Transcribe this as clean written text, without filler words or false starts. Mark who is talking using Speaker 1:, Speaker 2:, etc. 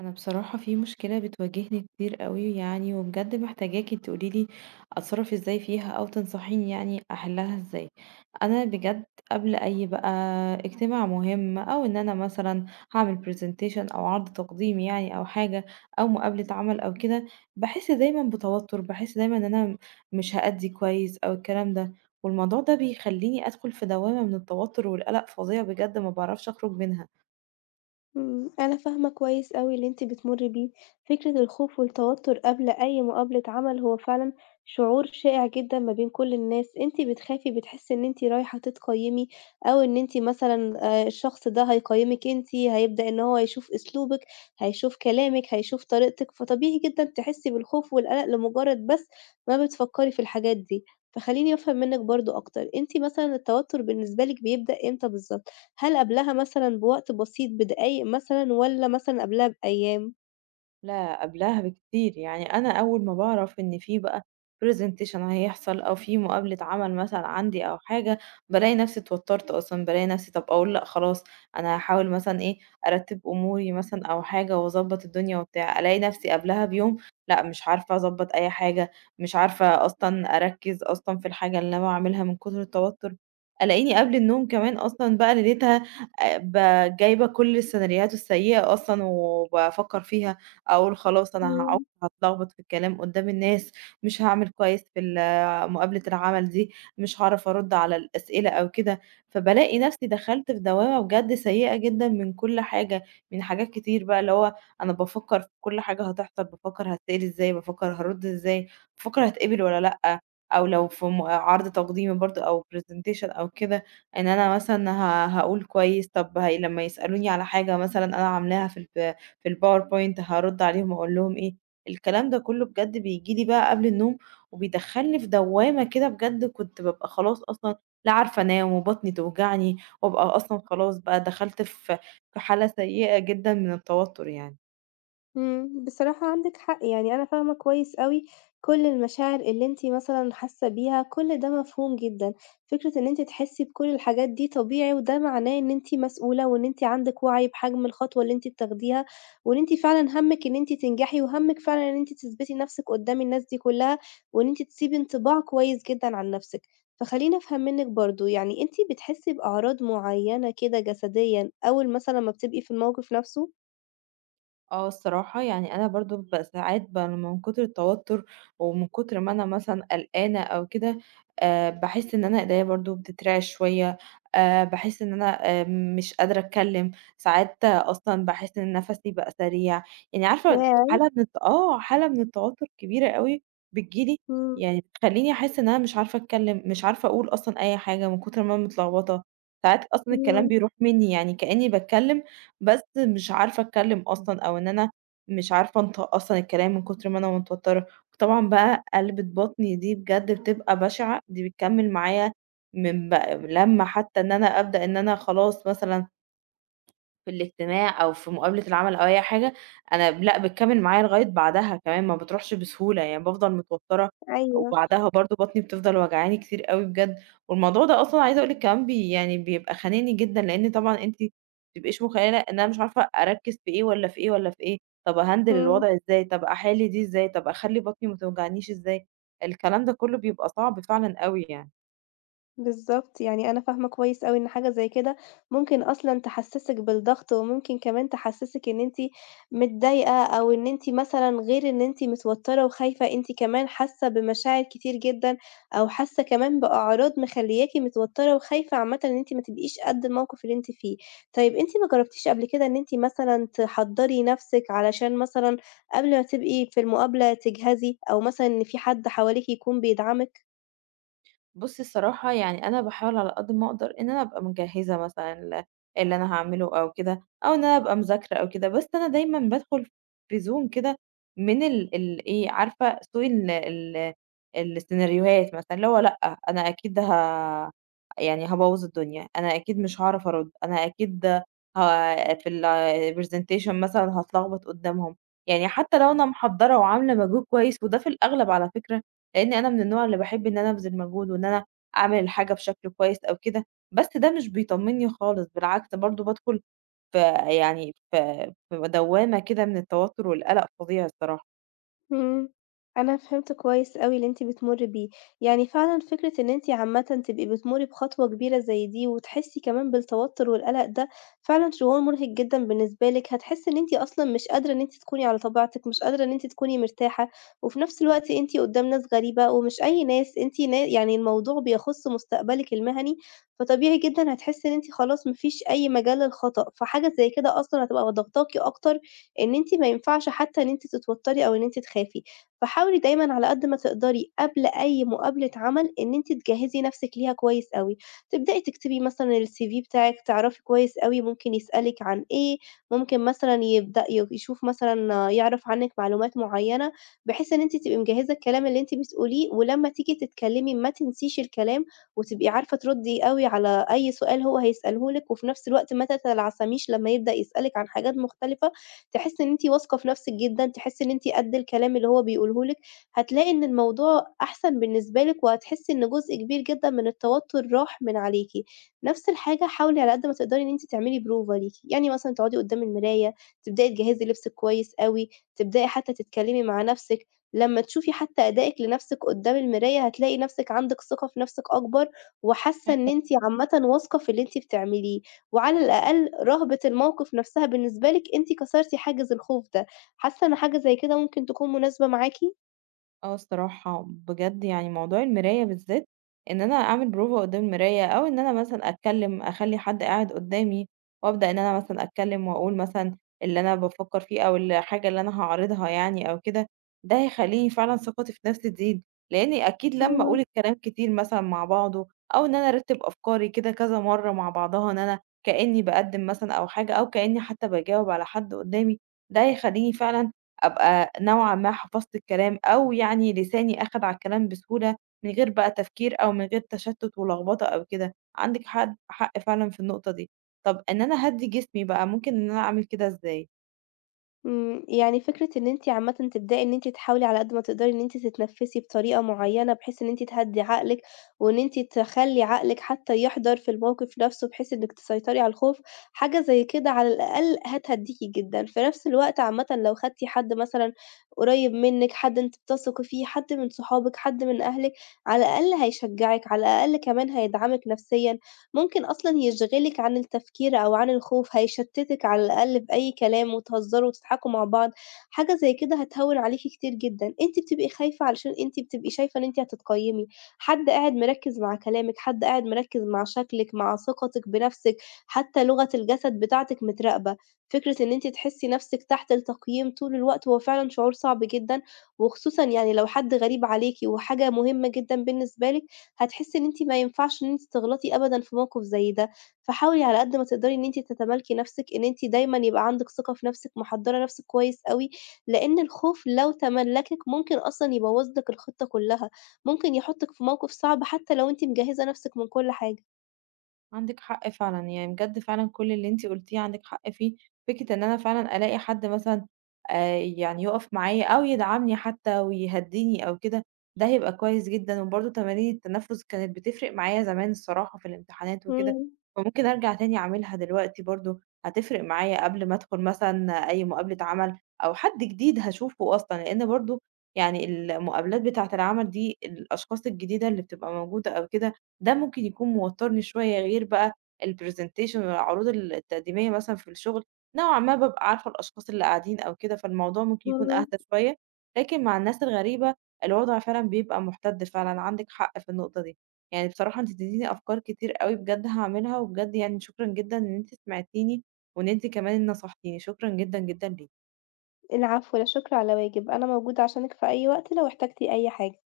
Speaker 1: انا بصراحة في مشكلة بتواجهني كتير قوي يعني، وبجد محتاجاكي تقوليلي اتصرف ازاي فيها او تنصحيني يعني احلها ازاي. انا بجد قبل اي بقى اجتماع مهم، او ان انا مثلا هعمل برزنتيشن او عرض تقديم يعني او حاجة، او مقابلة عمل او كده، بحس دايما بتوتر، بحس دايما ان انا مش هأدي كويس او الكلام ده. والموضوع ده بيخليني ادخل في دوامة من التوتر والقلق فظيع بجد، ما بعرفش اخرج منها.
Speaker 2: أنا فاهمة كويس أوي اللي أنتِ بتمُرّي بيه، فكرة الخوف والتوتُّر قبل أي مقابلة عمل هو فعلًا شعور شائِع جدًا ما بين كل الناس، أنتِ بتخافي بتحسّي إن أنتِ رايحة تتقيّمي أو إن أنتِ مثلًا الشخص ده هيقيّمِك أنتِ، هيبدأ إن هو يشوف أسلوبِك، هيشوف كلامِك، هيشوف طريقتِك، فطبيعي جدًا تحسّي بالخوف والقلق لمُجرّد بس ما بتفكّري في الحاجات دي. فخلّيني أفهم منِّك برضه أكتر، أنتِ مثلًا التوتُّر بالنسبة لِك بيبدأ إمتى بالضبط؟ هل قبلها مثلًا بوقت بسيط بدقايق مثلًا والّا مثلًا قبلها بأيام؟
Speaker 1: لا قبلها بكتير، يعني انا اول ما بعرف ان في بقى presentation هيحصل او في مقابلة عمل مثلا عندي او حاجة، بلاقي نفسي اتوترت اصلا. بلاقي نفسي طب اقول لا خلاص، انا هحاول مثلا ايه، ارتب اموري مثلا او حاجة واظبط الدنيا وبتاع، الاقي نفسي قبلها بيوم لا مش عارفة اظبط اي حاجة، مش عارفة اصلا اركز اصلا في الحاجة اللي انا بعملها من كتر التوتر. الاقيني قبل النوم كمان اصلا بقى ليلتها آه، جايبة كل السيناريوهات السيئة اصلا وبفكر فيها. أقول خلاص أنا هاعُك،
Speaker 2: إمم.
Speaker 1: هاتلخبط في الكلام قدّام الناس، مش هاعمل كويس في ال مقابلة العمل دي، مش هاعرف أرُد على الأسئلة أو كده. فبالاقي نَفْسي دخلت في دوامة بجد سيئة جدًا من كل حاجة، من حاجات كتير بقى اللي هو أنا بافكّر في كل حاجة هتحصل، بافكّر هاتسأل إزاي، بافكّر هارُد إزاي، بافكّر هاتقبل والّا لأ، أو لو في م آه، عرض تقديمي برضه أو presentation أو كده، إن أنا مثلًا هاقول كويس، طَب هي لمّا يسألوني على حاجة مثلًا أنا عاملاها في الPowerPoint هارُدّ عليهم وأقول لهم إيه. الكلام ده كلّه بجد بييجي لي بقى قبل النوم، وبيدخّلني في دوّامة كده بجد، كنت بابقى خلاص أصلًا لا عارفة أنام وبطني توجعني، وأبقى أصلًا خلاص بقى دخلت في حالة سيئة جدًا من التوتر يعني.
Speaker 2: إمم، بصراحة عندِك حق، يعني أنا فاهمة كويس أوي كل المشاعر اللي أنتِ مثلًا حاسة بيها، كل ده مفهوم جدًا، فكرة إن أنتِ تحسي بكل الحاجات دي طبيعي، وده معناه إن أنتِ مسؤولة، وإن أنتِ عندِك وعي بحجم الخطوة اللي أنتِ بتاخديها، وإن أنتِ فعلًا هَمِّك إن أنتِ تنجحي، وهَمِّك فعلًا إن أنتِ تثبتي نفسِك قدّام الناس دي كلها، وإن أنتِ تسيبي انطباع كويس جدًا عن نفسِك. فخلّيني أفهم منِّك برضه، يعني أنتِ بتحسي بأعراض معيّنة كده جسديًا أول مثلًا ما بتبقي في الموقف نفسه؟
Speaker 1: آه الصراحة، يعني أنا برضه ساعات من كتر التوتر ومن كتر ما أنا مثلًا قلقانة أو كده، باحس إن أنا إيديّا برضه بتترعش شوية، باحس إن أنا مش قادرة أتكلّم، ساعات آه، أصلًا باحس إن نَفَسي بقى سريع، يعني عارفة
Speaker 2: ياه!
Speaker 1: حالة من الت آه، حالة من التوتر كبيرة أوي بتيجي لي.
Speaker 2: إمم.
Speaker 1: يعني بتخلّيني أحس إن أنا مش عارفة أتكلّم، مش عارفة أقول أصلًا أي حاجة من كتر ما أنا متلخبطة. ساعات أصلًا الكلام
Speaker 2: إمم،
Speaker 1: بيروح منّي، يعني كإنّي باتكلّم بس مش عارفة أتكلّم أصلًا، أو إن أنا مش عارفة أنطق أصلًا الكلام من كتر ما أنا متوتّرة. وطبعًا بقى قلبِة بطني دي بجد بتبقى بشعة، دي بتكمّل معايا من بقى لمّا حتى إن أنا أبدأ إن أنا خلاص مثلًا في الاجتماع أو في مقابلة العمل أو أي حاجة، أنا لأ بتكمّل معايا لغاية بعدها كمان، ما بتروحش بسهولة، يعني بافضل متوتّرة،
Speaker 2: أيوه،
Speaker 1: وبعدها برضه بطني بتفضل وجعاني كتير أوي بجد. والموضوع ده أصلًا عايزة أقول لِك كمان يعني بيبقى خانقني جدًا، لإن طبعًا أنتِ ما بتبقيش مُتخيّلة إن أنا مش عارفة أركّز في إيه والّا في إيه والّا في إيه، طَب أهندل
Speaker 2: إمم،
Speaker 1: الوضع إزاي، طَب أحِل دي إزاي، طَب أخلّي بطني ما توجعنيش إزاي، الكلام ده كلّه بيبقى صعب فعلًا أوي يعني.
Speaker 2: بالضبط، يعني أنا فاهمة كويس أوي إن حاجة زي كده ممكن أصلًا تحسّسِك بالضغط، وممكن كمان تحسّسِك إن أنتِ متضايقة، أو إن أنتِ مثلًا غير إن أنتِ متوترة وخايفة، أنتِ كمان حاسة بمشاعر كتير جدًا، أو حاسة كمان بأعراض مخلياكِ متوترة وخايفة عامةً إن أنتِ ما تبقيش قد الموقف اللي أنتِ فيه. طيب أنتِ ما جربتيش قبل كده إن أنتِ مثلًا تحضّري نفسِك علشان مثلًا قبل ما تبقي في المقابلة تجهزي، أو مثلًا إن في حد حواليكِ يكون بيدعمِك؟
Speaker 1: بُصّي الصراحة يعني أنا باحاول على قد ما أقدر إن أنا أبقى مجهّزة مثلًا اللي أنا هاعمله أو كده، أو إن أنا أبقى مذاكرة أو كده. بس أنا دايمًا بادخل في zone كده من ال ال إيه، عارفة سوق ال ال السيناريوهات مثلًا، اللي هو لأ، أنا أكيد يعني هابوّظ الدنيا، أنا أكيد مش هاعرف أرُد، أنا أكيد ه في الpresentation مثلًا هاتلخبط قدّامهم. يعني حتى لو أنا محضّرة وعاملة مجهود كويس، وده في الأغلب على فكرة، لإن أنا من النوع اللي باحب إن أنا أبذل مجهود وإن أنا أعمل الحاجة بشكل كويس أو كده، بس ده مش بيطمّني خالص، بالعكس برضه بادخل في يعني في في دوّامة كده من التوتر والقلق فظيع الصراحة.
Speaker 2: إمم، أنا فهمت كويس أوي اللي أنتِ بتمُرّي بيه، يعني فعلًا فكرة إن أنتِ عامةً تبقي بتمُرّي بخطوة كبيرة زي دي، وتحسّي كمان بالتوتُّر والقلق ده، فعلًا شعور مرهق جدًا بالنسبة لِك، هتحسّي إن أنتِ أصلًا مش قادرة إن أنتِ تكوني على طبيعتِك، مش قادرة إن أنتِ تكوني مرتاحة، وفي نفس الوقت أنتِ قدّام ناس غريبة ومش أي ناس، أنتِ نا يعني الموضوع بيخُص مستقبلِك المهني، فطبيعي جدًا هتحسّي إن أنتِ خلاص ما فيش أي مجال للخطأ، فحاجة زي كده أصلًا هتبقى ضاغطاكِ أكتر إن أنتِ ما ينفعش حتى إن أنتِ تتوتّري أو إن أنتِ تخافي، فحاولي دايمًا على قد ما تقدري قبل أي مقابلة عمل إن أنتِ تجهّزي نَفْسِك ليها كويس أوي، تبدئي تكتبي مثلًا الCV بتاعِك تعرفي كويس أوي ممكن يسألِك عن إيه، ممكن مثلًا يبدأ ي يشوف مثلًا يعرف عنِّك معلومات معيّنة، بحيث إن أنتِ تبقي مجهّزة الكلام اللي أنتِ بتقوليه، ولمّا تيجي تتكلّمي ما تنسيش الكلام، وتبقي عارفة تردّي أوي على أي سؤال هو هيسأله لِك، وفي نَفْس الوقت ما تتلعثميش لمّا يبدأ يسألِك عن حاجات مختلفة، تحسّي إن أنتِ واثقة في نَفْسِك جدًا، تحسّي إن أنتِ قد الكلام اللي هو بيقوله لِك، هتلاقي إن الموضوع أحسن بالنسبة لِك، وهتحسّي إن جزء كبير جدًا من التوتر راح من عليكِ. نَفْس الحاجة حاولي على قد ما تقدري إن أنتِ تعملي بروفة ليكِ، يعني مثلًا تقعدي قدّام المراية، تبدئي تجهّزي لبسِك كويس أوي، تبدئي حتى تتكلمي مع نَفْسِك، لمّا تشوفي حتى أدائِك لنَفْسِك قدّام المراية، هتلاقي نَفْسِك عندِك ثقة في نَفْسِك أكبر، وحاسّة إن
Speaker 1: حلو.
Speaker 2: أنتِ عامةً واثقة في اللي أنتِ بتعمليه. وعلى الأقل رهبة الموقف نفسها بالنسبة لِك أنتِ كسرتِ حاجز الخوف ده، حاسة إن حاجة زي كده ممكن تكون مناسبة معاكِ؟
Speaker 1: آه الصراحة بجد يعني موضوع المراية بالذات، إن أنا أعمل بروفة قدّام المراية، أو إن أنا مثلًا أتكلّم أخلّي حد قاعد قدّامي وأبدأ إن أنا مثلًا أتكلّم وأقول مثلًا اللي أنا بافكّر فيه أو الحاجة اللي أنا هاعرضها يعني أو كده، ده هيخلّيني فعلًا ثقتي في نَفْسي تزيد، لإنّي أكيد لمّا
Speaker 2: إمم.
Speaker 1: أقول الكلام كتير مثلًا مع بعضه، أو إن أنا أرتّب أفكاري كده كذا مرّة مع بعضها، إن أنا كإنّي باقدّم مثلًا أو حاجة أو كإنّي حتى باجاوب على حد قدّامي، ده هيخلّيني فعلًا أبقى نوعًا ما حفظت الكلام، أو يعني لساني أخَد على الكلام بسهولة من غير بقى تفكير أو من غير تشتُّت ولخبطة أو كده. عندِك حد حق فعلًا في النقطة دي. طَب إن أنا أهدّي جسمي بقى، ممكن إن أنا أعمل كده إزاي؟
Speaker 2: يعني فكرة إن أنتِ عامةً تبدئي إن أنتِ تحاولي على قد ما تقدري إن أنتِ تتنفّسي بطريقة معيّنة، بحيث إن أنتِ تهدّي عقلِك، وإن أنتِ تخلّي عقلِك حتى يحضر في الموقف نفسه، بحيث إنِّك تسيطري على الخوف، حاجة زي كده على الأقل هتهدّيكِ جدًا. في نفس الوقت عامةً لو خدتِ حد مثلًا قريب منِّك، حد أنتِ بتثقي فيه، حد من صحابِك، حد من أهلِك، على الأقل هيشجّعِك، على الأقل كمان هيدعمِك نفسيًا. ممكن أصلًا يشغلِك عن التفكير أو عن الخوف، هيشتتِك على الأقل بأي كلام وتهزروا وتضحكوا مع بعض، حاجة زي كده هتهوِّن عليكِ كتير جدًا. أنتِ بتبقي خايفة علشان أنتِ بتبقي شايفة إن أنتِ هتتقيّمي، حد قاعد مركِّز مع كلامِك، حد قاعد مركِّز مع شكلِك، مع ثقتِك بنفسِك، حتى لغة الجسد بتاعتِك متراقبة. فكرة إن أنتِ تحسّي نفسِك تحت التقييم طول الوقت هو فعلًا شعور صعب جدًا، وخصوصًا يعني لو حد غريب عليكِ وحاجة مهمة جدًا بالنسبة لِك، هتحسّي إن أنتِ ما ينفعش إن أنتِ تغلطي أبدًا في موقف زي ده، فحاولي على قد ما تقدري إن أنتِ تتمالكي نَفْسِك، إن أنتِ دايمًا يبقى عندِك ثقة في نَفْسِك، محضّرة نَفْسِك كويس أوي، لإن الخوف لو تملّكِك ممكن أصلًا يبوّظ لِك الخطة كلّها، ممكن يحطِّك في موقف صعب حتى لو أنتِ مجهّزة نَفْسِك من كل حاجة.
Speaker 1: عندِك حق فعلًا، يعني بجد فعلًا كل اللي أنتِ قُلتيه عندِك حق فيه. فكرة إن أنا فعلًا ألاقي حد مثلًا يعني يُقف معايا أو يدعمني حتى ويهدّيني أو كده، ده هيبقى كويس جدًا. وبرضه تمارين التنفس كانت بتفرق معايا زمان الصراحة في الامتحانات وكده،
Speaker 2: إمم،
Speaker 1: فممكن أرجع تاني أعملها دلوقتي برضه، هتفرق معايا قبل ما أدخل مثلًا أي مقابلة عمل أو حد جديد هاشوفه أصلًا، لإن برضه يعني المقابلات بتاعة العمل دي الأشخاص الجديدة اللي بتبقى موجودة أو كده، ده ممكن يكون موتّرني شوية. غير بقى الpresentation والعروض التقديمية مثلًا في الشغل، نوعًا ما بابقى عارفة الأشخاص اللي قاعدين أو كده، فالموضوع ممكن يكون
Speaker 2: إمم.
Speaker 1: أهدى شوية. لكن مع الناس الغريبة الوضع فعلًا بيبقى مُحتَد فعلًا، عندِك حق في النقطة دي. يعني بصراحة أنتِ اديتيني أفكار كتير أوي بجد هاعملها، وبجد يعني شكرًا جدًا إن أنتِ سمعتيني، وإن أنتِ كمان نصحتيني، شكرًا جدًا، جدًا ليكِ.
Speaker 2: العفو، لا شكر على واجب، أنا موجودة عشانِك في أي وقت لو احتجتِ أي حاجة.